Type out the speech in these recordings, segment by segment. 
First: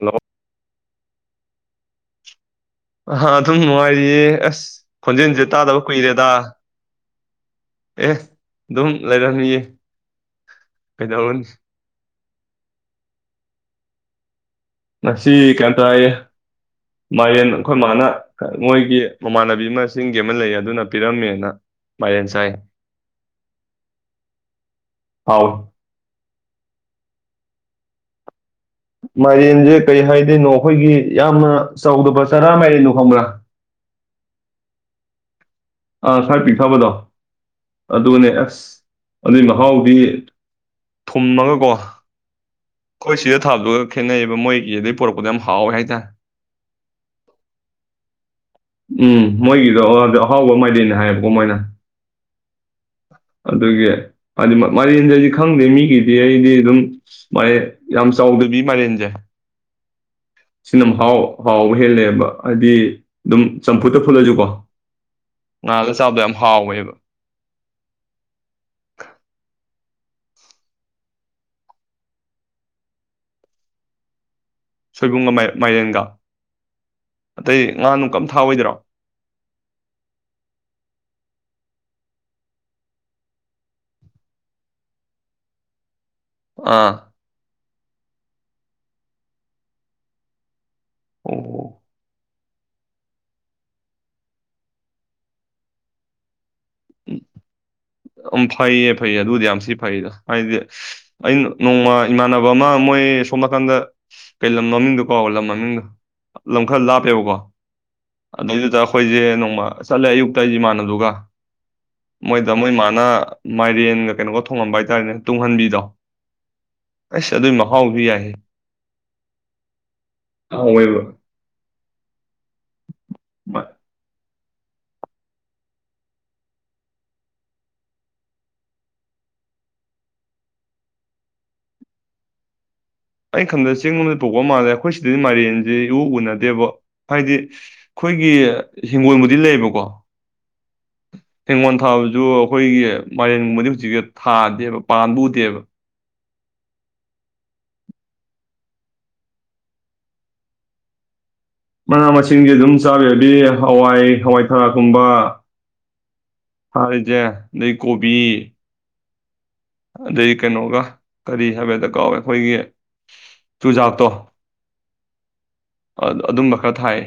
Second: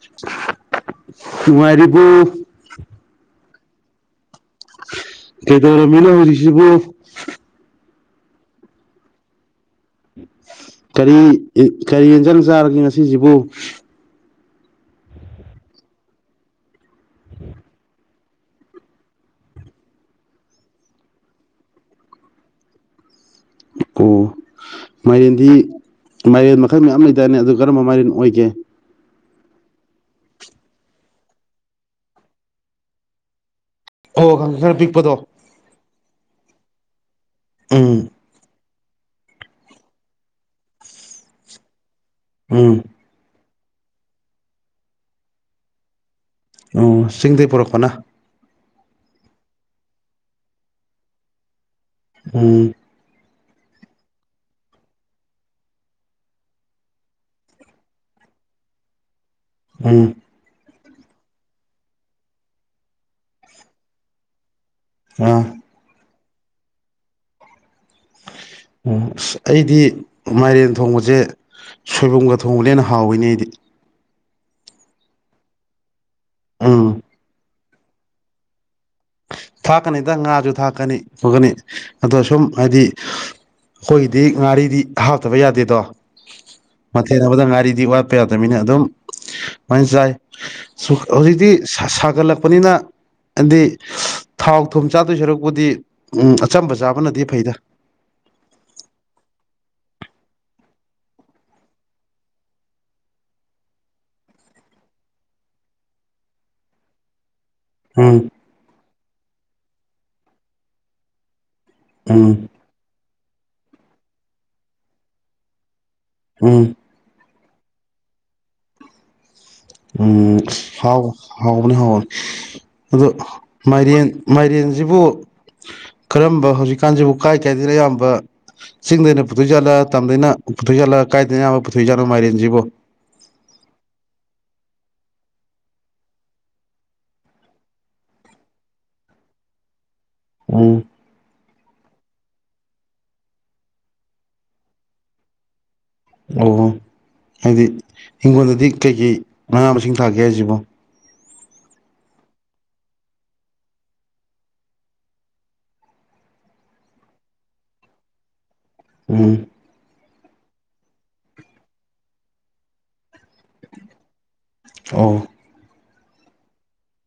hello ꯅꯨꯡꯉꯥꯢꯔꯤꯕꯣ ꯍꯥꯥ ꯑꯗꯨꯝ ꯃꯅꯨꯡꯉꯥꯏꯔꯤꯌꯦ ꯑꯁ ꯈꯣꯟꯖꯦꯜꯁꯦ ꯇꯥꯗꯕ ꯀꯩꯗꯧꯔꯝꯃꯤꯅꯣ ꯀꯨꯏꯔꯦꯗ ꯍꯧꯖꯤꯛꯁꯤꯕꯨ ꯑꯦ ꯑꯗꯨꯝ ꯂꯩꯔꯝꯃꯤꯌꯦ ꯀꯔꯤ ꯀꯩꯗꯧꯔꯨꯅꯤ ꯀꯔꯤ ꯖꯥꯡ ꯆꯥꯔꯒꯦ ꯉꯁꯤꯁꯤꯕꯨ ꯉꯁꯤ ꯀꯩꯝꯇꯥꯏ ꯃꯥꯏꯔꯦꯟ ꯑꯈꯣꯏ ꯃꯥꯅ ꯃꯣꯏꯒꯤ ꯃꯃꯥꯟꯅꯕꯤ ꯑꯃ ꯆꯤꯡꯒꯤ ꯑꯃ ꯂꯩ ꯑꯗꯨꯅ ꯄꯤꯔꯝꯃꯦꯅ ꯃꯥꯏꯔꯦꯟ ꯆꯥꯏ ꯑꯣ ꯃꯥꯏꯔꯦꯟꯗꯤ ꯍꯥꯎꯋꯤ ꯃꯥꯏꯔꯦꯟ ꯃꯈꯜ ꯃꯌꯥꯝ ꯂꯩꯗꯥꯏꯅꯦ ꯑꯗꯨ ꯀꯔꯝꯕ ꯃꯥꯏꯔꯦꯟ ꯑꯣꯏꯒꯦ ꯃꯥꯏꯔꯦꯟꯁꯦ ꯀꯔꯤ ꯍꯥꯏꯗꯣꯏꯅꯣ ꯑꯈꯣꯏꯒꯤ ꯌꯥꯝꯅ ꯆꯥꯎꯗꯕ ꯆꯔꯥ ꯃꯥꯏꯔꯦꯟꯗꯣ ꯈꯪꯕ꯭ꯔꯥ ꯑꯣ ꯈꯪ ꯈꯔ ꯄꯤꯛꯄꯗꯣ ꯑꯥ ꯈꯔ ꯄꯤꯛꯊꯕꯗꯣ ꯎꯝ ꯑꯗꯨꯅꯦ ꯑꯁ ꯑꯗꯨꯏ ꯃꯍꯥꯎꯗꯤ ꯊꯨꯝꯃꯒꯀꯣ ꯎꯝ ꯁꯤꯗ ꯊꯥꯕꯗꯨꯒ ꯈꯦꯠꯅꯩꯑꯕ ꯃꯣꯏꯒꯤ ꯑꯗꯩ ꯄꯨꯣꯔꯛꯄꯗ ꯌꯥꯝ ꯍꯥꯎꯋꯦ ꯍꯥꯏꯇꯥꯔꯦ ꯑꯣ ꯆꯤꯡꯗꯩ ꯄꯨꯔꯛꯄꯅ ꯎꯝ ꯃꯣꯏꯒꯤꯗꯣ ꯑꯍꯥꯎꯕ ꯃꯥꯏꯔꯦꯟꯅꯥ ꯍꯥꯏꯌꯦꯕꯀꯣ ꯃꯣꯏꯅ ꯎꯝ ꯑꯗꯨꯒꯤ ꯍꯥꯏꯗꯤ ꯃꯥꯏꯔꯦꯟꯁꯦ ꯑꯩꯗꯤ ꯈꯪꯗꯦ ꯃꯤꯒꯤꯗꯤ ꯑꯩꯗꯤ ꯑꯗꯨꯝ ꯃꯥꯏꯔꯦꯟ ꯌꯥꯝ ꯆꯥꯎꯗꯕꯤ ꯃꯥꯏꯔꯦꯟꯖꯦ ꯎꯝ ꯁꯤ ꯅꯝ ꯍꯥꯎ ꯍꯥꯎꯕ ꯍꯦꯜꯂꯦꯕ ꯍꯥꯏꯗꯤ ꯑꯗꯨꯝ ꯆꯝꯐꯨꯠꯇ ꯐꯨꯠꯂꯁꯨꯀꯣ ꯑꯥ ꯉꯥꯜꯂꯒ ꯆꯥꯕ ꯍꯥꯎꯋꯦꯕ ꯑꯣ ꯑꯁ ꯑꯩꯗꯤ ꯃꯥꯏꯔꯦꯟ ꯊꯣꯡꯕꯁꯦ ꯁꯣꯏꯕꯨꯝꯒ ꯊꯣꯡꯕꯅ ꯍꯦꯟꯅ ꯍꯥꯎꯋꯤꯅꯦ ꯑꯩꯗꯤ ꯁꯣꯏꯕꯨꯝꯒ ꯃꯥꯏꯔꯦꯟꯒ ꯑ ꯑꯇꯩ ꯉꯥ ꯅꯨꯡ ꯀꯩꯝ ꯊꯥꯛꯑꯣꯏꯗ꯭ꯔꯣ ꯊꯥꯛꯀꯅꯤꯗ ꯉꯥꯁꯨ ꯊꯥꯛꯀꯅꯤ ꯈꯣꯠꯀꯅꯤ ꯑꯗꯣ ꯁꯨꯝ ꯍꯥꯏꯗꯤ ꯑꯈꯣꯏꯒꯤꯗꯤ ꯉꯥꯔꯤꯗꯤ ꯍꯥꯞꯇꯕ ꯌꯥꯗꯦꯗꯣ ꯑꯥ ꯃꯊꯦꯟ ꯑꯃꯗ ꯉꯥꯔꯤ ꯗꯤ ꯋꯥꯠꯄ ꯌꯥꯗꯕꯅꯤꯅ ꯑꯗꯨꯝ ꯃꯥꯏꯅ ꯆꯥꯏ ꯍꯧꯖꯤꯛꯇꯤ ꯑꯣ ꯁꯥꯒꯠꯂꯛꯄ ꯄꯅꯤꯅ ꯍꯥꯏꯗꯤ ꯊꯥꯎ ꯊꯨꯝ ꯆꯥꯗꯣꯏ ꯁꯔꯛꯄꯨꯗꯤ ꯎꯝ ꯑꯆꯝꯕ ꯆꯥꯕꯅꯗꯤ ꯐꯩꯗ ꯎꯝ ꯐꯩꯌꯦ ꯐꯩꯌꯦ ꯑꯗꯨꯗꯤ ꯌꯥꯝ ꯊꯤ ꯐꯩꯗ ꯍꯥꯏꯗꯤ ꯑꯩꯅ ꯅꯣꯡꯃ ꯏꯃꯥꯟꯅꯕ ꯑꯃ ꯃꯣꯏ ꯁꯣꯝ ꯅꯥꯀꯟꯗ ꯀꯩ ꯂꯝ ꯃꯃꯤꯡꯗꯣ ꯀꯥꯎꯕ ꯂꯝ ꯃꯃꯤꯡꯗꯣ ꯂꯝ ꯈꯔ ꯂꯥꯞꯄꯦꯕꯀꯣ ꯎꯝ ꯑꯗꯨꯗꯩꯗꯨꯗ ꯑꯩꯈꯣꯏꯖꯦ ꯅꯣꯡꯃ ꯆꯠꯂꯦ ꯑꯌꯨꯛꯇ ꯏꯃꯥꯟꯅꯕꯗꯨꯒ ꯎꯝ ꯃꯣꯏꯗꯃꯣꯏ ꯃꯥ ꯃꯥꯏꯔꯦꯟꯒ ꯀꯩꯅꯣꯒ ꯊꯣꯡꯉꯝꯕ ꯍꯥꯏꯇꯥꯔꯅꯦ ꯇꯨꯡꯍꯟꯕꯤꯗꯣ ꯑꯝ ꯑꯁ ꯑꯗꯨꯏ ꯃꯍꯥꯎꯗꯤ ꯌꯥꯏꯍꯦ ꯎꯝ ꯑꯁ ꯍꯥꯎ ꯍꯥꯎꯋꯦꯕ ꯍꯥꯎꯕꯅꯤ ꯍꯥꯎꯕꯅꯤ ꯑꯗꯨ ꯃ- ꯃꯥꯏꯔꯦꯟ ꯃꯥꯏꯔꯦꯟꯁꯤꯕꯨ ꯀꯔꯝꯕ ꯍꯧꯖꯤꯛꯀꯥꯟꯁꯤꯕꯨ ꯀꯥꯏ ꯀꯥꯏꯗꯅ ꯑꯌꯥꯝꯕ ꯆꯤꯡꯗꯩꯅ ꯄꯨꯊꯣꯛꯏꯖꯥꯠꯂ ꯇꯝꯗꯩꯅ ꯄꯨꯊꯣꯛꯏꯖꯥꯠꯂ ꯀꯥꯏꯗꯅ ꯄꯨꯊꯣꯛꯏꯖꯥꯠꯅꯣ ꯃꯥꯏꯔꯦꯟꯁꯤꯕꯨ ꯑꯩ ꯈꯪꯗꯦ ꯆꯤꯡ ꯃꯅꯨꯡꯗ ꯇꯥꯕꯥ ꯃꯥꯜꯂꯦ ꯑꯩꯈꯣꯏ ꯁꯤꯗꯗꯤ ꯃꯥꯏꯔꯦꯟꯁꯦ ꯏꯎ ꯎꯅꯗꯦꯕ ꯍꯥꯏꯗꯤ ꯑꯩꯈꯣꯏꯒꯤ ꯍꯤꯡꯒꯣꯜꯕꯨꯗꯤ ꯂꯩꯕꯀꯣ ꯎꯝ ꯍꯦꯡꯒꯣꯜ ꯊꯥꯕꯁꯨ ꯑꯩꯈꯣꯏꯒꯤ ꯃꯥꯏꯔꯦꯟꯒꯨꯝꯕꯗꯤ ꯍꯧꯖꯤꯛꯁ ꯊꯥꯗꯦꯕ ꯄꯥꯟꯕ ꯎꯗꯦꯕ ꯑꯣꯍꯣ ꯍꯥꯏꯗꯤ ꯍꯤꯡꯈꯣꯜꯗꯗꯤ ꯀꯩꯀꯩ ꯃꯅꯥ ꯃꯁꯤꯡ ꯊꯥꯒꯦ ꯍꯥꯏꯁꯤꯕꯣ ꯃꯅꯥ ꯃꯁꯤꯡꯁꯤ ꯑꯗꯨꯝ ꯆꯥꯅꯕꯗꯤ ꯍꯋꯥꯏ ꯍꯋꯥꯏꯊꯔꯥꯛꯀꯨꯝꯕ ꯊꯔꯤꯁꯦ ꯑꯗꯩ ꯀꯣꯕꯤ ꯎꯝ ꯑꯗꯩ ꯀꯩꯅꯣꯒ ꯀꯔꯤ ꯍꯥꯏꯕꯗ ꯀꯥꯎꯋꯦ ꯑꯩꯈꯣꯏꯒꯤ ꯇꯨꯖꯥꯛꯇꯣ ꯑꯣ ꯑꯗꯨꯝꯕ ꯈꯔ ꯊꯥꯏ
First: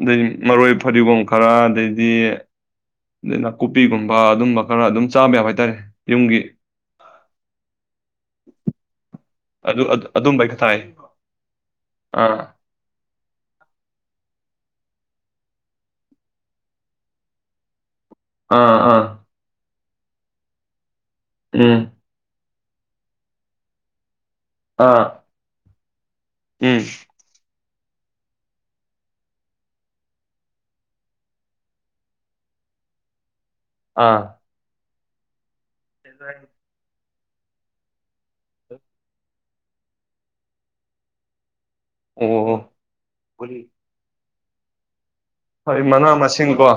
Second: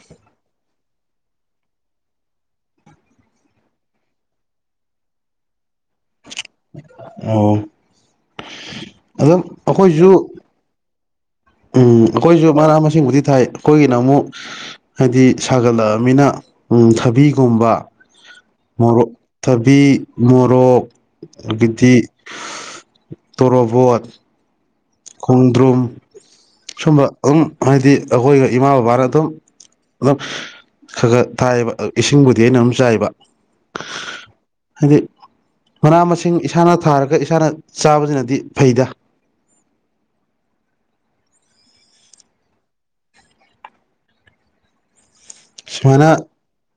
ꯑꯗꯩ ꯃꯔꯣꯏ ꯐꯗꯤꯒꯣꯝ ꯈꯔ ꯑꯗꯩꯗꯤ ꯑꯗꯩ ꯅꯥꯀꯨꯞꯄꯤꯒꯨꯝꯕ ꯑꯗꯨꯝꯕ ꯈꯔ ꯑꯗꯨꯝ ꯆꯥꯕ ꯌꯥꯕ ꯍꯥꯏꯇꯥꯔꯦ ꯌꯨꯝꯒꯤ ꯑꯣ ꯑꯗꯨꯝ ꯑꯩꯈꯣꯏꯁꯨ ꯑꯗꯨꯝꯕ ꯑꯩ ꯈ ꯊꯥꯏ ꯎꯝ ꯑꯥ ꯑꯩꯈꯣꯏꯁꯨ ꯃꯅꯥ ꯃꯁꯤꯡꯕꯨꯗꯤ ꯊꯥꯏ ꯑꯩꯈꯣꯏꯒꯤꯅ ꯑꯃꯨꯛ ꯍꯥꯏꯗꯤ ꯁꯥꯒꯠꯂꯛꯑꯃꯤꯅ ꯊꯕꯤꯒꯨꯝꯕ ꯑꯥ ꯑꯥ ꯃꯣꯔꯣꯛ ꯊꯕꯤ ꯃꯣꯔꯣꯛ ꯎꯝ ꯑꯗꯥꯗꯤ ꯇꯣꯔꯣꯕꯣꯠ ꯑꯥ ꯈꯣꯡꯗ꯭ꯔꯨꯝ ꯎꯝ ꯁꯨꯝꯕ ꯎꯝ ꯍꯥꯏꯗꯤ ꯑꯩꯈꯣꯏꯒ ꯏꯃꯥ ꯕꯕꯥꯅ ꯑꯗꯨꯝ ꯑꯗꯨꯝ ꯈꯔ ꯈꯔ ꯊꯥꯏꯕ ꯏꯁꯤꯡꯕꯨꯗꯤ ꯑꯩꯅ ꯑꯝ ꯆꯥꯏꯕ ꯑꯥ ꯍꯥꯏꯗꯤ ꯃꯅꯥ ꯃꯁꯤꯡ ꯏꯁꯥꯅ ꯊꯥꯔ ꯀ ꯏꯁꯥꯅ ꯆꯥꯕꯁꯤꯅꯗꯤ ꯐꯩꯗ ꯑꯣ ꯍꯣꯏ ꯁꯨꯃꯥꯏꯅ ꯃꯅꯥ ꯃꯁꯤꯡ ꯀꯣ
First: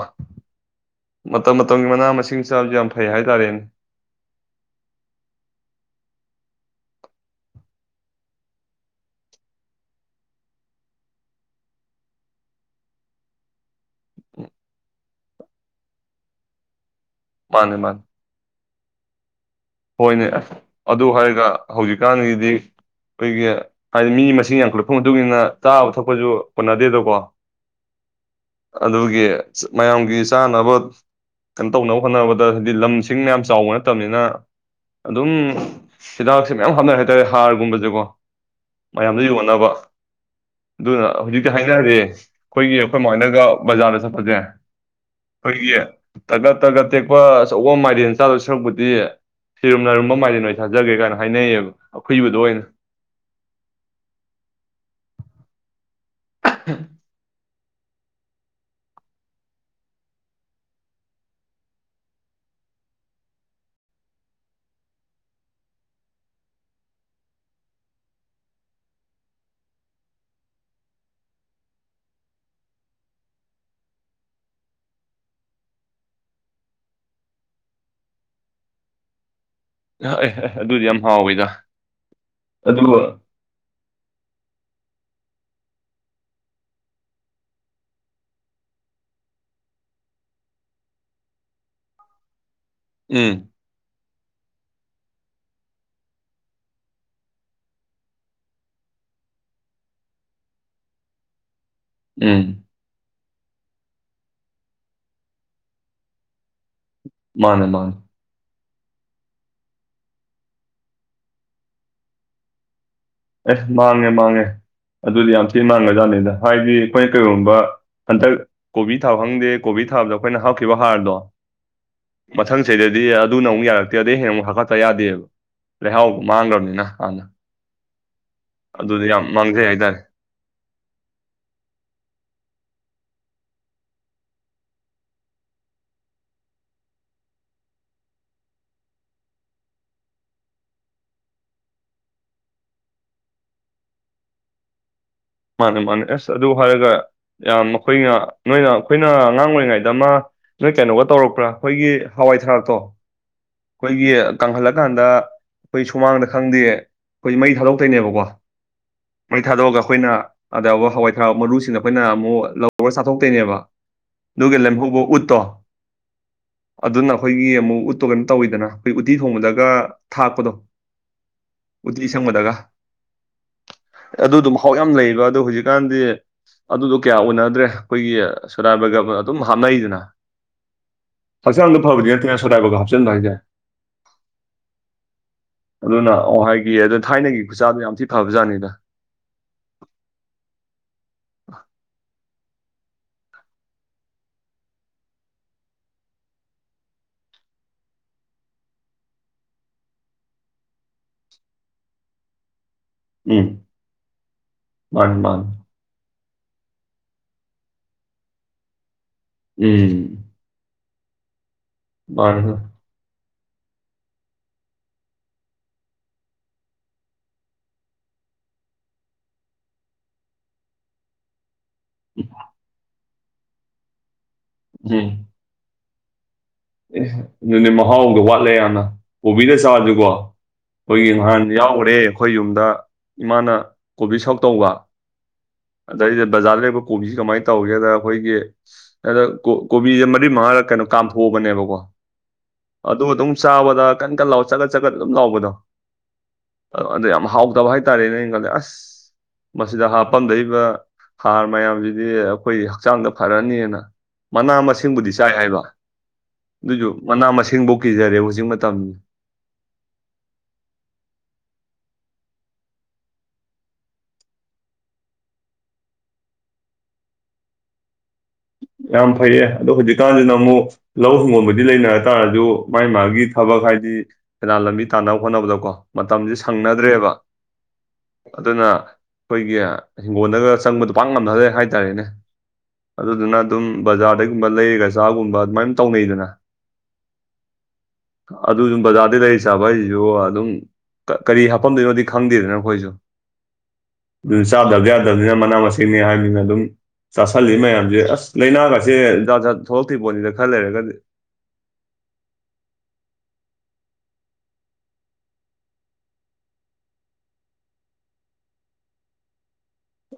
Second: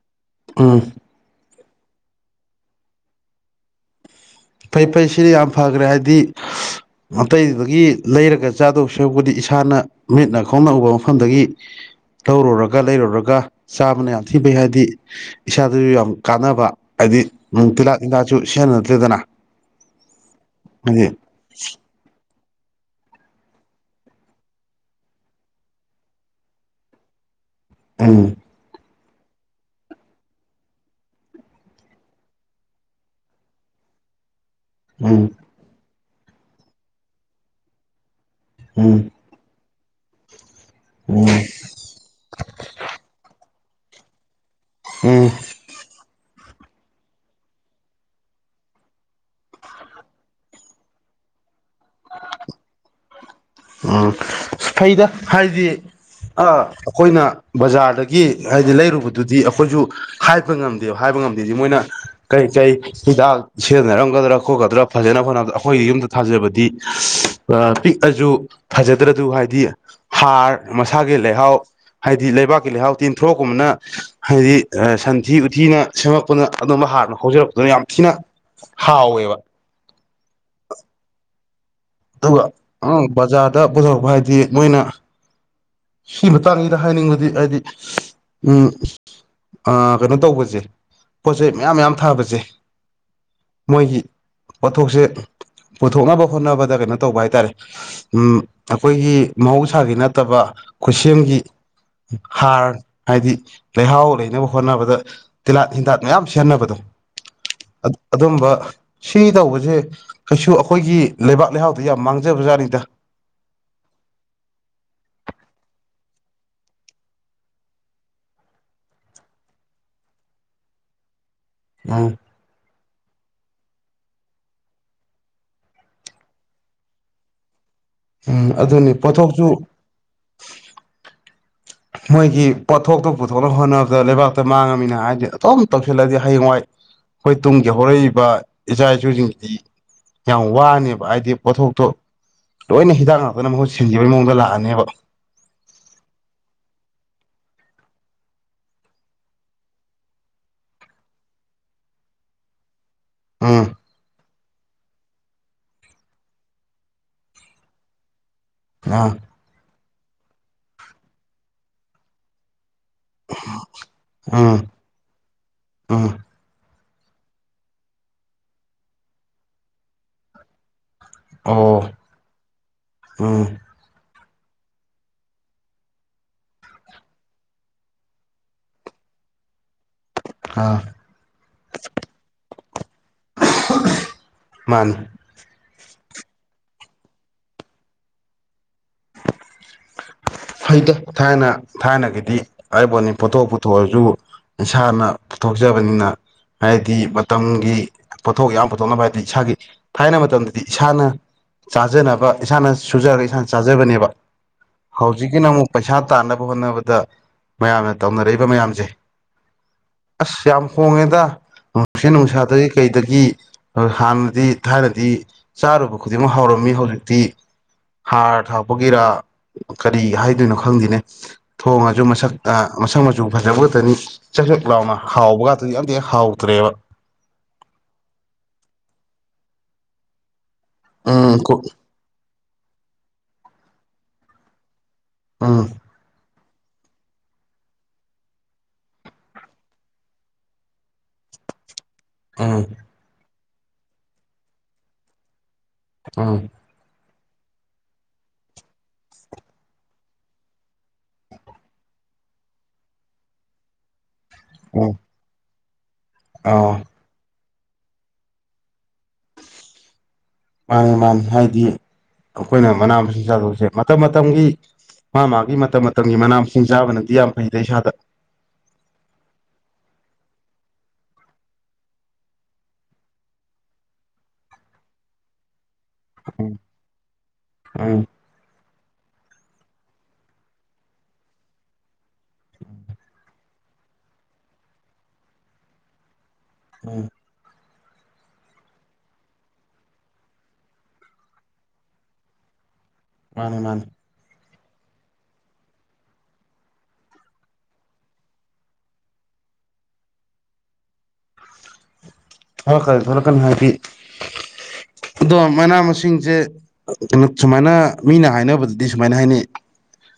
ꯎꯝ ꯃꯇꯝ ꯃꯇꯝꯒꯤ ꯃꯅꯥ ꯃꯁꯤꯡ ꯆꯥꯕꯁꯨ ꯌꯥꯝ ꯐꯩ ꯍꯥꯏꯇꯥꯔꯦꯅꯦ ꯐꯩ ꯐꯩ ꯁꯤꯗꯤ ꯌꯥꯝ ꯐꯈ꯭ꯔꯦ ꯍꯥꯏꯗꯤ ꯑꯇꯩꯗꯒꯤ ꯂꯩꯔꯒ ꯆꯥꯗꯧ ꯁꯔꯨꯛꯄꯨꯗꯤ ꯏꯁꯥꯅ ꯃꯤꯠꯅ ꯈꯣꯡꯅ ꯎꯕ ꯃꯐꯝꯗꯒꯤ ꯂꯧꯔꯨꯔꯒ ꯂꯩꯔꯨꯔꯒ ꯆꯥꯕꯅ ꯌꯥꯝ ꯊꯤ ꯎꯝ, ꯐꯩ ꯍꯥꯏꯗꯤ ꯏꯁꯥꯗꯁꯨ ꯌꯥꯝ ꯀꯥꯟꯅꯕ ꯍꯥꯏꯗꯤ ꯃꯥꯅꯦ ꯇꯤꯜꯍꯥ ꯃꯥꯅꯦ ꯍꯤꯗꯥꯛꯁꯨ ꯁꯦꯟꯅꯗ ꯗꯨꯗꯅ ꯍꯣꯏꯅꯦ ꯑꯁ ꯑꯗꯨ ꯍꯥꯏꯔꯒ ꯍꯧꯖꯤꯛꯀꯥꯟꯒꯤꯗꯤ ꯈꯣꯏꯒꯤ ꯍꯥꯏꯗꯤ ꯃꯤ ꯃꯁꯤꯡ ꯌꯥꯝꯈꯠꯂꯛꯄ ꯃꯇꯨꯡꯏꯟꯅ ꯆꯥꯕ ꯊꯛꯄꯁꯨ ꯀꯣꯟꯅꯗꯦꯗꯣꯀꯣ ꯎꯝ ꯑꯗꯨꯒꯤ ꯃꯌꯥꯝꯒꯤ ꯆꯥꯅꯕ ꯀꯩꯅꯣ ꯇꯧꯅꯕ ꯍꯣꯠꯅꯕꯗ ꯍꯥꯏꯗꯤ ꯂꯝꯁꯤꯡ ꯌꯥꯝ ꯆꯥꯎꯕ ꯅꯠꯇꯕꯅꯤꯅ ꯎꯝ ꯑꯗꯨꯝ ꯍꯤꯗꯥꯛꯁꯦ ꯃꯌꯥꯝ ꯍꯥꯞꯅꯔꯦ ꯍꯥꯏꯇꯥꯔꯦ ꯍꯥꯔꯒꯨꯝꯕꯁꯦꯀꯣ ꯎꯝ ꯃꯌꯥꯝꯗ ꯌꯣꯟꯅꯕ ꯑꯗꯨꯅ ꯎꯝ ꯍꯧꯖꯤꯛꯇꯤ ꯍꯥꯏꯅꯔꯦ ꯑꯩꯈꯣꯏꯒꯤ ꯈꯣꯏꯃꯥ ꯍꯣꯏꯅꯒ ꯕꯖꯥꯔꯗ ꯆꯠꯄꯁꯦ ꯎꯝ ꯈꯣꯏꯒꯤ ꯇꯒꯠ ꯇꯒꯠ ꯇꯦꯛꯄ ꯑꯆꯧꯕ ꯃꯥꯏꯔꯦꯟ ꯆꯥꯗꯣꯏ ꯁꯔꯨꯛꯄꯨꯗꯤ ꯁꯤꯔꯨꯝ ꯅꯔꯨꯝꯕ ꯃꯥꯏꯔꯦꯟ ꯑꯣꯏꯅ ꯆꯥꯖꯒꯦ ꯀꯥꯏꯅ ꯍꯥꯏꯅꯩꯌꯦꯕ ꯑꯈꯨꯏꯕꯗꯣ ꯑꯣꯏꯅ ꯎꯝ ꯐꯩꯗ ꯍꯥꯏꯗꯤ ꯑꯥ ꯑꯩꯈꯣꯏꯅ ꯕꯖꯥꯔꯗꯒꯤ ꯍꯥꯏꯗꯤ ꯂꯩꯔꯨꯕꯗꯨꯗꯤ ꯑꯩꯈꯣꯏꯁꯨ ꯍꯥꯏꯕ ꯉꯝꯗꯦꯕ ꯍꯥꯏꯕ ꯉꯝꯗꯦꯗꯤ ꯃꯣꯏꯅ ꯀꯔꯤ ꯀꯔꯤ ꯍꯤꯗꯥꯛ ꯁꯤꯖꯤꯟꯅꯔꯝꯒꯗ꯭ꯔꯥ ꯈꯣꯠꯀꯗ꯭ꯔꯥ ꯐꯖꯅꯕ ꯍꯣꯠꯅꯕꯗ ꯑꯩꯈꯣꯏꯒꯤ ꯌꯨꯝꯗ ꯊꯥꯖꯕꯗꯤ ꯑ ꯄꯤꯛꯑꯁꯨ ꯐꯖꯗ꯭ꯔꯗꯨ ꯍꯥꯏꯗꯤ ꯍꯥꯔ ꯃꯁꯥꯒꯤ ꯂꯩꯍꯥꯎ ꯍꯥꯏꯗꯤ ꯂꯩꯕꯥꯛꯀꯤ ꯂꯩꯍꯥꯎ ꯇꯦꯟꯊꯔ꯭ꫭꯛꯀꯨꯝꯕꯅ ꯍꯥꯏꯗꯤ ꯁꯟꯊꯤ ꯎꯊꯤꯅ ꯁꯦꯝꯃꯛꯄꯅ ꯑꯗꯨꯝꯕ ꯍꯥꯔꯅ ꯍꯧꯖꯔꯛꯄꯅ ꯌꯥꯝ ꯊꯤꯅ ꯍꯥꯎꯋꯦꯕ ꯑ ꯑꯗꯨꯗꯤ ꯌꯥꯝ ꯍꯥꯎꯋꯤꯗ ꯑꯗꯨꯒ ꯑꯗꯨꯒ ꯕꯖꯥꯔꯗ ꯄꯨꯊꯣꯔꯛꯄ ꯍꯥꯏꯗꯤ ꯃꯣꯏꯅ ꯁꯤ ꯃꯇꯥꯡꯁꯤꯗ ꯍꯥꯏꯅꯤꯡꯕꯗꯤ ꯍꯥꯏꯗꯤ ꯎꯝ ꯑ ꯀꯩꯅꯣ ꯇꯧꯕꯁꯦ ꯄꯣꯠꯆꯩ ꯃꯌꯥꯝ ꯃꯌꯥꯝ ꯊꯥꯕꯁꯦ ꯎꯝ ꯃꯣꯏꯒꯤ ꯄꯣꯠꯊꯣꯛꯁꯦ ꯄꯨꯊꯣꯛꯅꯕ ꯍꯣꯠꯅꯕꯗ ꯀꯩꯅꯣ ꯇꯧꯕ ꯍꯥꯏ ꯇꯥꯔꯦ ꯎꯝ ꯑꯩꯈꯣꯏꯒꯤ ꯃꯍꯧꯁꯥꯒꯤ ꯅꯠꯇꯕ ꯈꯨꯠꯁꯦꯝꯒꯤ ꯎꯝ ꯍꯥꯥꯔ ꯍꯥꯏꯗꯤ ꯂꯩꯍꯥꯎ ꯂꯩꯅꯕ ꯍꯣꯠꯅꯕꯗ ꯇꯤꯜꯍꯥꯠ ꯍꯤꯗꯥꯛ ꯃꯌꯥꯝ ꯁꯤꯖꯤꯟꯅꯕꯗꯣ ꯃꯥꯅꯦ ꯑ ꯃꯥꯅꯦ ꯑꯗꯨꯝꯕ ꯁꯤ ꯇꯧꯕꯁꯦ ꯀꯩꯁꯨ ꯑꯩꯈꯣꯏꯒꯤ ꯂꯩꯕꯥꯛ ꯂꯩꯍꯥꯎꯗ ꯌꯥꯝ ꯃꯥꯡꯖꯕꯖꯥꯠꯅꯤꯗ ꯑꯦꯁ ꯃꯥꯡꯉꯦ ꯃꯥꯡꯉꯦ ꯑꯗꯨꯗꯤ ꯌꯥꯝ ꯊꯤꯅ ꯃꯥꯡꯒꯔ꯭ꯖꯥꯠꯅꯤꯗ ꯍꯥꯏꯗꯤ ꯑꯩꯈꯣꯏꯅ ꯀꯩꯒꯨꯝꯕ ꯍꯟꯗꯛ ꯀꯣꯕꯤ ꯊꯥꯕ ꯈꯪꯗꯦ ꯀꯣꯕꯤ ꯊꯥꯕꯗ ꯑꯩꯈꯣꯏꯅ ꯍꯥꯞꯈꯤꯕ ꯍꯥꯔꯗꯣ ꯎꯝ ꯃꯊꯪ ꯆꯍꯤꯗꯗꯤ ꯑꯗꯨꯅ ꯑꯃꯨꯛ ꯑꯃꯨꯛ ꯌꯥꯔꯛꯇꯦ ꯑꯗꯩ ꯍꯌꯦꯡ ꯑꯃꯨꯛ ꯍꯥꯞꯀꯠꯇ ꯌꯥꯗꯦꯕ ꯂꯩꯍꯥꯎ ꯃꯥꯡꯈ꯭ꯔꯕꯅꯤꯅ ꯍꯥꯟꯅ ꯎꯝ ꯑꯗꯨꯅꯤ ꯑꯗꯨꯗꯤ ꯌꯥꯝ ꯄꯣꯠꯊꯣꯛꯁꯨ ꯃꯥꯡꯖꯩ ꯍꯥꯏꯇꯥꯔꯦ ꯃꯣꯏꯒꯤ ꯄꯣꯠꯊꯣꯛꯇꯣ ꯄꯨꯊꯣꯛꯅꯕ ꯍꯣꯠꯅꯕꯗ ꯂꯩꯕꯥꯛꯇ ꯃꯥꯡꯉꯕꯅꯤꯅ ꯍꯥꯏꯗꯤ ꯑꯗꯨꯝ ꯇꯧꯁꯤꯜꯂꯗꯤ ꯍꯌꯦꯡꯋꯥꯏ ꯑꯩꯈꯣꯏ ꯇꯨꯡꯒꯤ ꯍꯧꯔꯛꯏꯕ ꯏꯆꯥ ꯏꯁꯨꯁꯤꯡꯒꯤꯗꯤ ꯌꯥꯝ ꯋꯥꯅꯦꯕ ꯍꯥꯏꯕꯗꯤ ꯄꯣꯠꯊꯣꯛꯇꯣ ꯂꯣꯏꯅ ꯍꯤꯗꯥꯛ ꯉꯥꯛꯇꯅ ꯃꯍꯨꯠ ꯁꯤꯟꯒꯤꯕꯩ ꯃꯋꫭꯡꯗ ꯂꯥꯛꯑꯅꯦꯕ ꯃꯥꯅꯦ ꯃꯥꯅꯦ ꯑꯁ ꯑꯗꯨ ꯍꯥꯏꯔꯒ ꯌꯥꯝ ꯑꯩꯈꯣꯏꯅ ꯅꯣꯏꯅ ꯑꯩꯈꯣꯏꯅ ꯑꯉꯥꯡ ꯑꯣꯏꯔꯤꯉꯩꯗ ꯑꯃ ꯅꯣꯏ ꯀꯩꯅꯣꯒ ꯇꯧꯔꯛꯄ꯭ꯔꯥ ꯑꯩꯈꯣꯏꯒꯤ ꯍꯋꯥꯏ ꯊꯔꯥꯛꯇꯣ ꯎꯝ ꯑꯩꯈꯣꯏꯒꯤ ꯀꯪꯍꯜꯂꯀꯥꯟꯗ ꯑꯩꯈꯣꯏ ꯁꯨꯃꯥꯡꯗ ꯈꯪꯗꯦ ꯑꯩꯈꯣꯏ ꯃꯩ ꯊꯥꯗꯣꯛꯇꯣꯏꯅꯦꯕꯀꯣ ꯑꯥ ꯃꯩ ꯊꯥꯗꯣꯛꯑꯒ ꯑꯩꯈꯣꯏꯅ ꯑꯗ ꯌꯥꯎꯕ ꯍꯋꯥꯏ ꯊꯔꯥꯛ ꯃꯔꯨꯁꯤꯡ ꯑꯩꯈꯣꯏꯅ ꯑꯃꯨꯛ ꯂꯧ ꯂꯧꯔ ꯆꯥꯊꯣꯛꯇꯣꯏꯅꯦꯕ ꯑꯗꯨꯒꯤ ꯎꯝ ꯂꯦꯝꯍꯧꯕ ꯎꯠꯇꯣ ꯎꯝ ꯑꯗꯨꯅ ꯑꯩꯈꯣꯏꯒꯤ ꯑꯃꯨꯛ ꯎꯠꯇꯣ ꯀꯩꯅꯣ ꯇꯧꯋꯤꯗꯅ ꯑꯩꯈꯣꯏ ꯎꯠꯇꯤ ꯊꯣꯡꯕꯗꯒ ꯊꯥꯛꯄꯗꯣ ꯑꯧ ꯎꯇꯤ ꯎꯝ ꯑꯗꯨ ꯑꯗꯨꯝ ꯍꯧꯥꯎꯛ ꯌꯥꯝ ꯂꯩ ꯑ ꯍꯧꯖꯤꯛꯀꯥꯟꯗꯤ ꯑꯗꯨꯗꯣ ꯀꯌꯥ ꯎꯅꯗ꯭ꯔꯦ ꯑꯩꯈꯣꯏꯒꯤ ꯁꯨꯔꯥꯏꯕꯒ ꯑꯗꯨꯝ ꯍꯥꯞꯅꯩꯗꯅ ꯑꯥ ꯐꯁꯒ ꯐꯕꯗ ꯊꯌꯥ ꯁꯗꯥꯕ ꯍꯥꯞ ꯆ ꯃꯥꯅꯤ ꯍ ꯑꯗꯨꯅ ꯑꯣ ꯍꯥꯏꯒꯤꯌꯦ ꯑꯗꯨꯅ ꯊꯥꯏꯅꯒꯤ ꯈꯨꯆꯥꯗꯨꯣ ꯌꯥꯝ ꯊꯤ ꯐꯕ ꯖꯥꯠꯅꯤꯗ ꯍꯗ ꯊꯥꯏꯅ ꯊꯥꯏꯅꯒꯤꯗꯤ ꯍꯥꯏꯔꯤꯕꯣꯠꯅꯤ ꯄꯣꯠꯊꯣꯛ ꯄꯨꯊꯣꯛꯑꯁꯨ ꯏꯁꯥꯅ ꯄꯨꯊꯣꯛꯆꯕꯅꯤꯅ ꯍꯥꯏꯗꯤ ꯃꯇꯝꯒꯤ ꯄꯣꯊꯣꯛ ꯌꯥꯝ ꯄꯨꯊꯣꯛꯅꯕ ꯍꯥꯏꯗꯤ ꯏꯁꯥꯒꯤ ꯊꯥꯏꯅ ꯃꯇꯝꯗꯗꯤ ꯏꯁꯥꯅ ꯆꯥꯖꯅꯕ ꯏꯁꯥꯅ ꯁꯨꯖꯔꯒ ꯏꯁꯥꯅ ꯎꯝ ꯆꯥꯖꯕꯅꯦꯕ ꯃꯥꯅꯤ ꯍꯧꯖꯤꯛꯀꯤꯅ ꯃꯥꯅꯤ ꯑꯃꯨꯛ ꯄꯩꯁꯥ ꯇꯥꯅꯕ ꯍꯣꯠꯅꯕꯗ ꯃꯌꯥꯝꯅ ꯇꯧꯅꯔꯛꯏꯕ ꯃꯌꯥꯝꯁꯦ ꯎꯝ ꯑꯁ ꯌꯥꯝ ꯍꯣꯡꯉꯦꯗ ꯅꯨꯡꯁꯦ ꯃꯥꯅꯤ ꯎꯝ ꯅꯨꯡꯁꯥꯗꯒꯤ ꯀꯩꯗꯒꯤ ꯍꯥꯟꯅꯗꯤ ꯊꯥꯏꯅꯗꯤ ꯆꯥꯔꯨꯕ ꯈꯨꯗꯤꯡꯃꯛ ꯍꯧꯔꯝꯃꯤ ꯍꯧꯖꯤꯛꯇꯤ ꯍꯥꯔ ꯊꯥꯛꯄꯒꯤꯔꯥ ꯀꯔꯤ ꯍꯥꯏꯗꯣꯏꯅꯣ ꯈꯪꯗꯅꯦ ꯊꯣꯡꯉꯁꯨ ꯃꯁꯛ ꯃꯁꯛ ꯌꯧ ꯐꯖꯑꯒꯗꯅꯤ ꯆꯥꯛꯁꯨꯛ ꯂꯥꯎꯅ ꯍꯥꯎꯕꯒꯥꯛꯇꯗꯤ ꯌꯥꯝꯗꯦ ꯍꯥꯎ ꯑꯦ ꯑꯗꯨꯗꯤ ꯃꯍꯥꯎꯗꯣ ꯋꯥꯠꯂꯦ ꯌꯥꯝꯅ ꯑꯣꯕꯤꯗ ꯁꯋꯥ ꯆꯒꯣ ꯑꯩꯈꯣꯏꯒꯤ ꯎꯝ ꯅꯍꯥꯟ ꯌꯥꯎꯈ꯭ꯔꯦ ꯑꯩꯈꯣꯏ ꯌꯨꯝ ꯑ ꯗ ꯏꯃꯥꯅ ꯀꯣꯕꯤ ꯁꯛ ꯇꯧꯕ ꯎꯝ ꯑꯗꯩꯗ ꯕꯖꯥꯔꯗ ꯂꯩꯕ ꯀꯣꯕꯤꯁꯦ ꯀꯃꯥꯏꯅ ꯇꯧꯒꯦꯗ ꯑꯩꯈꯣꯏꯒꯤ ꯑꯗ ꯀꯣꯕꯤꯁꯦ ꯃꯔꯤ ꯃꯉꯥꯔ ꯀꯩꯅꯣ ꯀꯥꯝꯊꯣꯛ ꯄꯅꯦꯕꯀꯣ ꯎꯝ ꯑꯗꯣ ꯑꯗꯨ ꯆꯥꯕꯗ ꯀꯟ ꯀꯟ ꯂꯥꯎꯑꯣ ꯆꯠꯒꯠ ꯆꯠꯒꯠ ꯑꯗꯨꯝ ꯂꯥꯎꯕꯗꯣ ꯎꯝ ꯗ ꯌꯥꯝꯃ ꯍꯥꯎꯇꯕ ꯍꯥꯏꯇꯥꯔꯦꯅꯦ ꯈꯜꯂꯦ ꯑꯁ ꯃꯁꯤꯗ ꯍꯥꯞꯐꯝꯝꯗꯏꯕ ꯍꯥꯔ ꯃꯌꯥꯝꯁꯤꯗꯤ ꯑꯩꯈꯣꯏ ꯍꯛꯆꯥꯡꯗ ꯐꯔꯅꯤꯅ ꯃꯅꯥ ꯎꯝ ꯃꯁꯤꯡꯕꯨꯗꯤ ꯆꯥꯏ ꯍꯥꯏꯕ ꯑꯥ ꯗꯥꯎꯖꯨ ꯃꯅꯥ ꯑꯁꯤꯡ ꯊꯦꯡꯗꯣꯛꯀꯤꯖꯔꯦ ꯍꯧꯖꯤꯛ ꯃꯇꯝ ꯃꯥꯅꯤ ꯃꯥꯅꯤ ꯍꯥꯏꯗꯤ ꯑꯩꯈꯣꯏꯅ ꯃꯅꯥ ꯃꯁꯤꯡ ꯆꯥꯗꯕꯁꯦ ꯃꯇꯝ ꯃꯇꯝꯒꯤ ꯃꯥ ꯃꯥꯒꯤ ꯃꯇꯝ ꯃꯇꯝꯒꯤ ꯃꯅꯥ ꯃꯁꯤꯡ ꯆꯥꯕꯅꯗꯤ ꯌꯥꯝ ꯐꯩꯗ ꯏꯁꯥꯗ ꯌꯥꯝ ꯐꯩꯌꯦ ꯑꯗꯣ ꯍꯧꯖꯤꯛꯀꯥꯟꯁꯤꯅ ꯑꯃꯨꯛ ꯂꯧ ꯍꯤꯡꯒꯣꯕꯨꯗꯤ ꯂꯩꯅꯔ ꯇꯥꯔꯁꯨ ꯃꯥꯒꯤ ꯃꯥꯒꯤ ꯊꯕꯛ ꯍꯥꯏꯗꯤ ꯀꯅꯥꯟ ꯂꯝꯕꯤ ꯇꯥꯟꯅꯕ ꯈꯣꯠꯅꯕꯗꯀꯣ ꯃꯇꯝꯁꯦ ꯎꯝ ꯁꯪꯅꯗ꯭ꯔꯦꯕ ꯎꯝ ꯑꯗꯨꯅ ꯑꯩꯈꯣꯏꯒꯤ ꯍꯤꯡꯒꯣꯜꯗꯒ ꯆꯪꯕꯗꯨꯣ ꯄꯥꯛ ꯉꯝꯊꯗꯦ ꯍꯥꯏꯇꯥꯔꯦꯅꯦ ꯑꯗꯨꯗꯨꯅ ꯑꯗꯨꯝ ꯕꯖꯥꯔꯗꯩꯒꯨꯝꯕ ꯂꯩꯔꯒ ꯆꯥꯒꯨꯝꯕ ꯑꯗꯨꯃꯥꯏꯅ ꯇꯧꯅꯩꯗꯅ ꯎꯝ ꯑꯗꯨꯁꯨ ꯕꯖꯥꯔꯗ ꯂꯩꯔꯤ ꯆꯥꯕ ꯍꯥꯏꯁꯤꯁꯨ ꯑꯗꯨꯝ ꯀꯔꯤ ꯍꯥꯄꯝꯗꯣꯏꯅꯣꯗꯤ ꯈꯪꯗꯦꯗꯅ ꯑꯩꯈꯣꯏꯁꯨ ꯃꯥꯅꯤ ꯃꯥꯅꯤ ꯑꯗꯨ ꯆꯥꯗꯕ ꯌꯥꯗꯕꯅꯤꯅ ꯃꯅꯥ ꯃꯁꯤꯡꯅꯤ ꯍꯥꯏꯕꯅꯤꯅ ꯑꯗꯨꯝ ꯆꯥꯁꯜꯂꯤ ꯃꯌꯥꯝꯁꯦ ꯑꯁ ꯂꯥꯏꯅꯥꯒꯁꯦ ꯖꯠꯖꯠ ꯊꯣꯛꯂꯛꯇ꯭ꯔꯤꯕ ꯄꯣꯠꯅꯤꯗ ꯈꯔ ꯂꯩꯔꯒꯗꯤ ꯊꯣꯛꯂꯛꯀꯅꯤ ꯊꯣꯛꯂꯛꯀꯅꯤ ꯍꯥꯏꯗꯤ ꯑꯗꯣ ꯃꯅꯥ ꯃꯁꯤꯡꯁꯦ ꯀꯩꯅꯣ ꯁꯨꯃꯥꯏꯅ ꯃꯤꯅ ꯍꯥꯏꯅꯕꯗꯗꯤ ꯁꯨꯃꯥꯏꯅ ꯍꯥꯏꯅꯩ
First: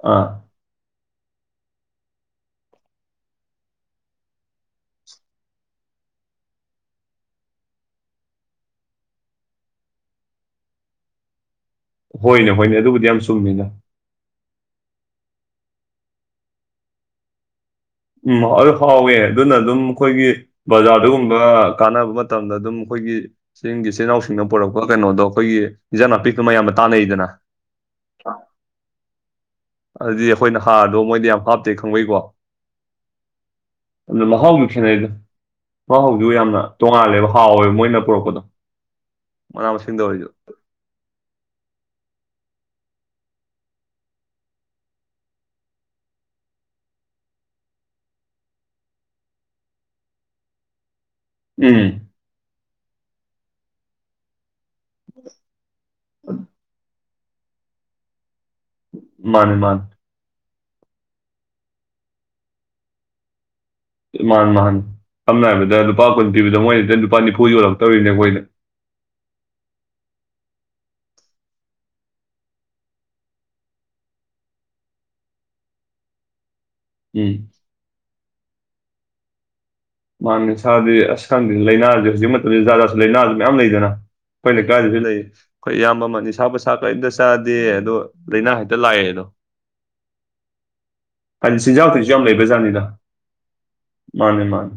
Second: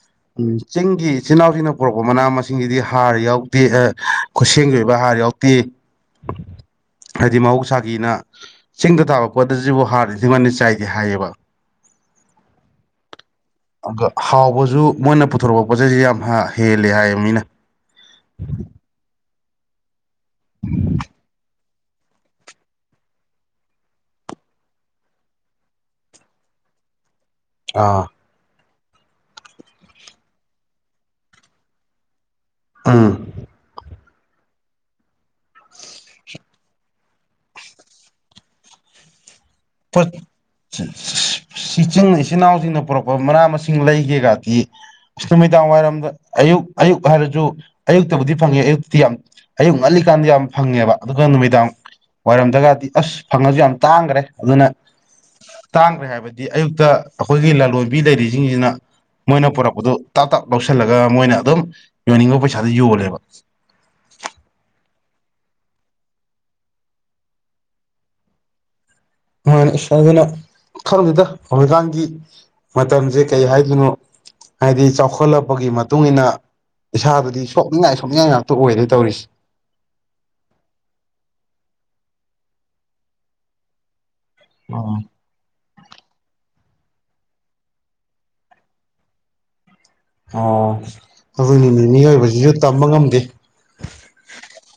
ꯑꯥ ꯎꯝ ꯆꯤꯡꯒꯤ ꯏꯆꯥꯟ ꯏꯅꯥꯎꯁꯤꯡꯅ ꯄꯨꯔꯛꯄ ꯃꯅꯥ ꯃꯁꯤꯡꯁꯤꯗꯤ ꯍꯥꯔ ꯌꯥꯎꯗꯦ ꯈꯨꯠꯁꯦꯝꯒꯤ ꯑꯣꯏꯕ ꯍꯥꯔ ꯌꯥꯎꯗꯦ ꯍꯥꯏꯗꯤ ꯃꯍꯧꯁꯥꯒꯤꯅ ꯆꯤꯡꯗ ꯊꯥꯕ ꯀꯣꯗꯁꯤꯕꯨ ꯍꯥꯔꯤꯗꯤꯉꯟꯅ ꯆꯥꯏꯗꯦ ꯍꯥꯏꯌꯦꯕ ꯍꯣꯏꯅꯦ ꯍꯣꯏꯅꯦ ꯑꯗꯨꯕꯨꯗꯤ ꯌꯥꯝ ꯆꯨꯝꯃꯤꯅ ꯑ ꯍꯥꯎꯕꯁꯨ ꯃꯣꯏꯅ ꯄꯨꯊꯣꯔꯛꯄ ꯄꯣꯠꯆꯩꯁꯦ ꯌꯥꯝ ꯍꯦꯜꯂꯦ ꯍꯥꯏꯌꯦꯕ ꯃꯤꯅ ꯎꯝ ꯍꯥꯎꯋꯦ ꯑꯗꯨꯅ ꯑꯗꯨꯝ ꯑꯩꯈꯣꯏꯒꯤ ꯕꯖꯥꯔꯗꯒꯨꯝꯕ ꯀꯥꯟꯅꯕ ꯃꯇꯝꯗ ꯑꯗꯨꯝ ꯑꯩꯈꯣꯏꯒꯤ ꯆꯤꯡꯒꯤ ꯏꯆꯤꯜ ꯏꯅꯥꯎꯁꯤꯡꯅ ꯄꯨꯔꯛꯄ ꯀꯩꯅꯣꯗꯣ ꯑꯩꯈꯣꯏꯒꯤ ꯏꯟꯖꯥꯡ ꯅꯥꯄꯤꯀꯣ ꯃꯌꯥꯝ ꯑꯃ ꯇꯥꯟꯅꯩꯗꯅ ꯑꯥ ꯑꯗꯨꯗꯤ ꯑꯩꯈꯣꯏꯅ ꯍꯥꯔꯗꯣ ꯃꯣꯏꯗꯤ ꯌꯥꯝ ꯍꯥꯞꯇꯦ ꯈꯪꯕꯩꯀꯣ ꯑꯥ ꯑꯗꯨꯅ ꯃꯍꯥꯎꯁꯨ ꯈꯦꯠꯅꯩꯗꯣ ꯃꯍꯥꯎꯗꯨ ꯌꯥꯝꯅ ꯇꯣꯉꯥꯜꯂꯦꯕ ꯍꯥꯎꯋꯦꯕ ꯃꯣꯏꯅ ꯄꯨꯔꯛꯄꯗꯣ ꯃꯅꯥ ꯃꯁꯤꯡꯗ ꯑꯣꯏꯔꯁꯨ [unintelligible] ꯁꯤꯆꯤꯡ ꯏꯆꯤꯜ ꯏꯅꯥꯎꯁꯤꯡꯅ ꯄꯨꯔꯛꯄ ꯃꯅꯥ ꯃꯁꯤꯡ ꯂꯩꯒꯦꯒꯗꯤ ꯑꯁ ꯅꯨꯃꯤꯗꯥꯡ ꯋꯥꯏꯔꯝꯗ ꯑꯌꯨꯛ ꯑꯌꯨꯛ ꯍꯥꯏꯔꯁꯨ ꯑꯌꯨꯛꯇꯕꯨꯗꯤ ꯐꯪꯉꯦ ꯑꯌꯨꯛꯇꯤ ꯌꯥꯝ ꯑꯌꯨꯛ ꯉꯜꯂꯤꯀꯥꯟꯗ ꯌꯥꯝ ꯐꯪꯉꯦꯕ ꯑꯗꯨꯒ ꯅꯨꯃꯤꯗꯥꯡ ꯎꯝ ꯋꯥꯏꯔꯝꯗꯒꯗꯤ ꯑꯁ ꯐꯪꯉꯁꯨ ꯌꯥꯝ ꯇꯥꯡꯈ꯭ꯔꯦ ꯑꯗꯨꯅ ꯇꯥꯡꯈ꯭ꯔꯦ ꯍꯥꯏꯕꯗꯤ ꯑꯌꯨꯛꯇ ꯑꯩꯈꯣꯏꯒꯤ ꯂꯥꯂꯣꯟꯕꯤ ꯂꯩꯔꯤꯁꯤꯡꯁꯤꯅ ꯃꯣꯏꯅ ꯃꯥꯅꯦ ꯃꯥꯅꯦ ꯄꯨꯔꯛꯄꯗꯨ ꯇꯥ ꯇꯞ ꯂꯧꯁꯤꯜꯂꯒ ꯃꯣꯏꯅ ꯑꯗꯨꯝ ꯌꯣꯟꯅꯤꯡꯕ ꯄꯩꯁꯥꯗꯨ ꯌꯣꯜꯂꯦꯕ ꯃꯥꯟꯅ‌ꯦ ꯃꯥꯥꯟꯅ‌ꯦ ꯁꯝꯅ ꯍꯥꯏꯔꯕꯗ ꯂꯨꯄꯥ ꯀꯨꯟ ꯄꯤꯕꯗ ꯃꯣꯏꯁꯤꯗ ꯂꯨꯄꯥ ꯅꯤꯐꯨ ꯌꯣꯜꯂꯛꯇꯧꯔꯤꯅꯦ ꯑꯩꯈꯣꯏꯅ ꯍꯣꯏ ꯑꯁ ꯑꯗꯨꯅ ꯈꯪꯗ‌ꯦꯗꯥ ꯍꯧꯖꯤꯛꯀꯥꯟꯒꯤ ꯃꯇꯝꯁꯦ ꯀꯩ ꯍꯥꯏꯗꯣꯏꯅꯣ ꯍꯥꯏꯗꯤ ꯆꯥꯎꯈꯠꯂꯛꯄꯒꯤ ꯃꯇꯨꯡ ꯏꯟꯅ ꯎꯝ ꯏꯁꯥꯕꯨꯗꯤ ꯁꯣꯛꯅꯤꯡꯉꯥꯏ ꯁꯣꯛꯅꯤꯡꯉꯥꯏ ꯉꯥꯏ ꯇ ꯑꯣꯏꯔꯦ ꯇꯧꯔꯤꯁꯦ ꯃꯥꯅꯦ ꯁꯥꯗꯤ ꯑꯁ ꯈꯪꯗ ꯂꯥꯏꯅꯥꯁꯦ ꯍꯧꯖꯤꯛ ꯃꯇꯝꯗ ꯖꯥꯖꯥꯠꯁꯨ ꯂꯩꯅꯥꯁꯨ ꯃꯌꯥꯝ ꯂꯩꯗꯅ ꯑꯩꯈꯣꯏ ꯂꯩꯀꯥꯏꯗꯁꯨ ꯂꯩ ꯑꯩꯈꯣꯏ ꯏꯌꯥꯝꯕ ꯑꯃ ꯅꯤꯁꯥ ꯄꯥꯁ ꯀꯔꯤꯝꯇ ꯆꯥꯗꯦ ꯑꯗꯣ ꯂꯥꯏꯅꯥ ꯍꯦꯛꯇ ꯂꯥꯛꯑꯦ ꯑꯗꯣ ꯑꯣ ꯍꯥꯏꯗꯤ ꯑꯗꯨꯅꯤꯅꯦ ꯆꯤꯟꯖꯥꯛꯇꯁꯨ ꯌꯥꯝ ꯃꯤꯑꯣꯏꯕꯁꯤꯁꯨ ꯂꯩꯕꯖꯥꯠꯅꯤꯗ ꯇꯝꯕ ꯉꯝꯗꯦ ꯃꯥꯅꯤ ꯃꯥꯅꯤ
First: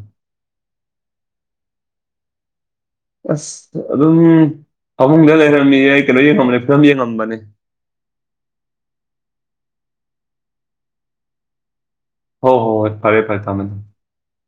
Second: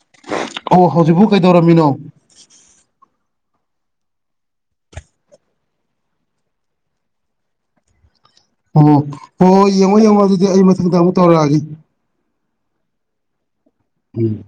ꯑꯣ ꯍꯧꯖꯤꯛꯄꯨ ꯀꯩꯗꯧꯔꯝꯃꯤꯅꯣ ꯑꯁ ꯑꯗꯨꯝ ꯐꯃꯨꯡꯗ ꯂꯩꯔꯝꯃꯤ ꯀꯩꯅꯣ ꯌꯦꯡꯉꯝꯕꯅꯤ ꯐꯤꯂꯝ ꯌꯦꯡꯉꯝꯕꯅꯤ ꯑꯣ ꯍꯣꯏ ꯍꯣꯏ ꯌꯦꯡꯉꯣ ꯌꯦꯡꯉꯣ ꯑꯗꯨꯗꯤ ꯑꯩ ꯃꯊꯪꯗ ꯑꯃꯨꯛ ꯇꯧꯔꯛꯑꯒꯦ ꯍꯣꯏ ꯍꯣꯏ ꯐꯔꯦ ꯐꯔꯦ ꯊꯝꯃ‌ꯦ ꯎꯝ